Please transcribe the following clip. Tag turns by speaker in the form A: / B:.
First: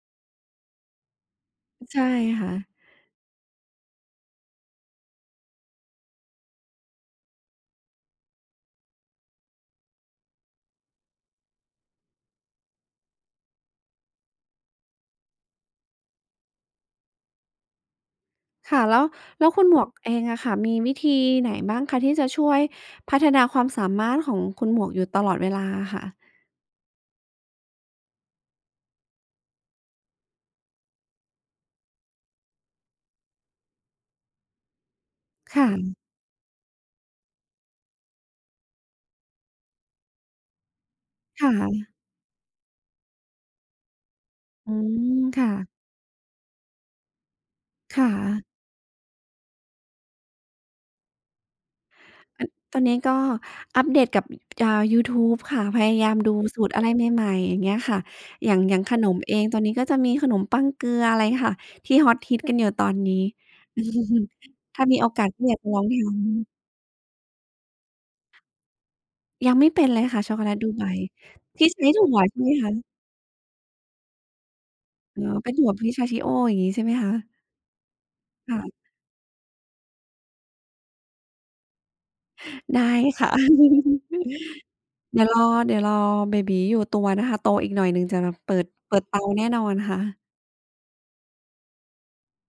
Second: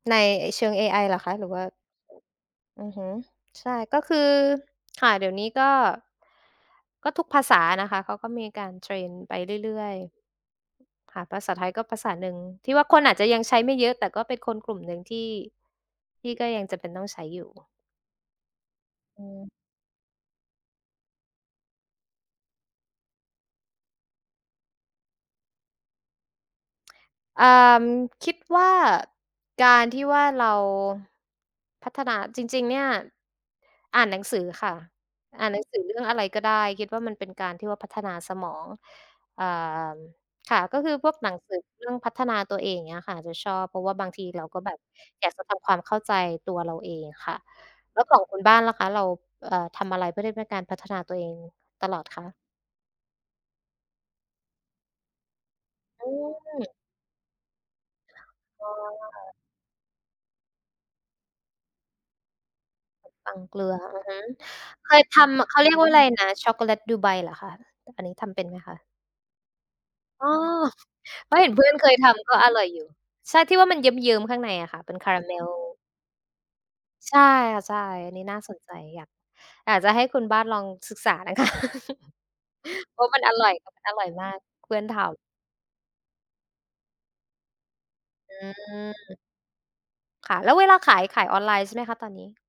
A: ในไอ เชิงเอไอเหรอคะ? หรือว่า
B: ใช่ค่ะ
A: อือฮึ ใช่ ก็คือ ค่ะ เดี๋ยวนี้ก็ ก็ทุกภาษานะคะ เขาก็มีการเทรนไปเรื่อย ๆ ค่ะ ภาษาไทยก็ภาษาหนึ่งที่ว่าคนอาจจะยังใช้ไม่เยอะ แต่ก็เป็นคนกลุ่มหนึ่งที่ ที่ก็ยังจำเป็นต้องใช้อยู่
B: ค่ะ แล้ว
A: อื
B: แล้ว
A: ม
B: คุณหมวก เองอะค่ะมีวิธีไหนบ้างคะที่จะช่วยพัฒนาความสามารถของคุณหมวกอยู่ตลอดเวลาอะค่ะ?
A: อ่า คิดว่าการที่ว่าเรา พัฒนา จริง ๆ เนี่ยอ่านหนังสือค่ะ อ่าน
B: ค
A: หนั
B: ่
A: งสือเร
B: ะ
A: ื่องอะไรก็ได้ คิดว่ามันเป็นการที่ว่าพัฒนาสมอง อ่า ค่ะ ก็คือพวกหนัง
B: ค่
A: สือเรื่อ
B: ะ
A: งพัฒนาตัวเอง อย่างเงี้ยค่ะ จะชอบ เพราะว่าบางทีเราก็แ
B: อ
A: บ
B: ื
A: บ
B: ม
A: อยาก
B: ค
A: จะ
B: ่
A: ท
B: ะ
A: ำความเข้าใจตัวเราเองค่ะ
B: ค
A: แล้
B: ่
A: วของคุณ
B: ะ
A: บ้านล่ะคะ เรา เอ่อ ทำอะไรเพื่อที่เป็นการพัฒนาตัวเองตลอดคะ?
B: อัน ตอนนี้ก็อัปเดตกับ อ่า ยูทูบค่ะ พยาย
A: อ
B: า
A: ื
B: มดูส
A: อ
B: ูตรอะไรใหม่ ๆ อย่างเงี้ยค่ะ อย่าง
A: อ๋
B: อย่างขนมเ
A: อ
B: อง ตอนนี้ก็จะมีขนมปังเกลืออะไรค่ะ ที่ฮอตฮิตกันอยู่ตอนนี้
A: ปังเกลือ อือฮึ
B: ถ้า
A: เค
B: มี
A: ย
B: โอ
A: ท
B: กาสก็
A: ำ
B: อย
A: เข
B: าก
A: า
B: จ
A: เร
B: ะ
A: ีย
B: ล
A: ก
B: อ
A: ว่
B: ง
A: า อะ
B: ท
A: ไรนะ ช
B: ำ
A: ็อกโกแลตดูไบเหรอคะ อันนี้ทำเป็นไหมคะ?
B: ยังไม่เป็นเลยค่
A: อ
B: ะ
A: ้อ
B: ช็อคโกแลตดูไบ
A: เพราะเห็น เพ
B: ท
A: ื
B: ี
A: ่
B: ่
A: อน
B: ใช
A: เค
B: ้
A: ย
B: ถั
A: ท
B: ่ว
A: ำ ก็
B: ใช่ไ
A: อ
B: หม
A: ร่อย
B: คะ?
A: อยู่ ใช่ ที่ว่ามันเยิ้ม ๆ ข้างในอะค่ะ เป็นคาร
B: อ
A: า
B: ๋อ
A: เม
B: เ
A: ล
B: ป็นถั่ว pistachio อย่างงี้ใช่ไหมค
A: ใ
B: ะ?
A: ช่ค่ะ ใช่ อันนี้น่า
B: ค
A: ส
B: ่
A: นใจ
B: ะ
A: อยาก อาจจะให้คุณบ้านลองศึกษานะ คะ
B: ได้
A: เพราะมัน
B: ค่ะ
A: อร่อย แบบอร่อยมาก เพื่อนทำ
B: เดี๋ยวรอ เดี๋ยวรอเบบีอยู่ตัวนะคะ โตอีกหน่อยหนึ่งจะ
A: อ
B: เปิด
A: ื
B: เปิดเต
A: ม
B: าแน่นอนค่ะ
A: ค่ะ แล้วเวลาขาย ขายออนไลน์ใช่ไหมคะตอนนี้?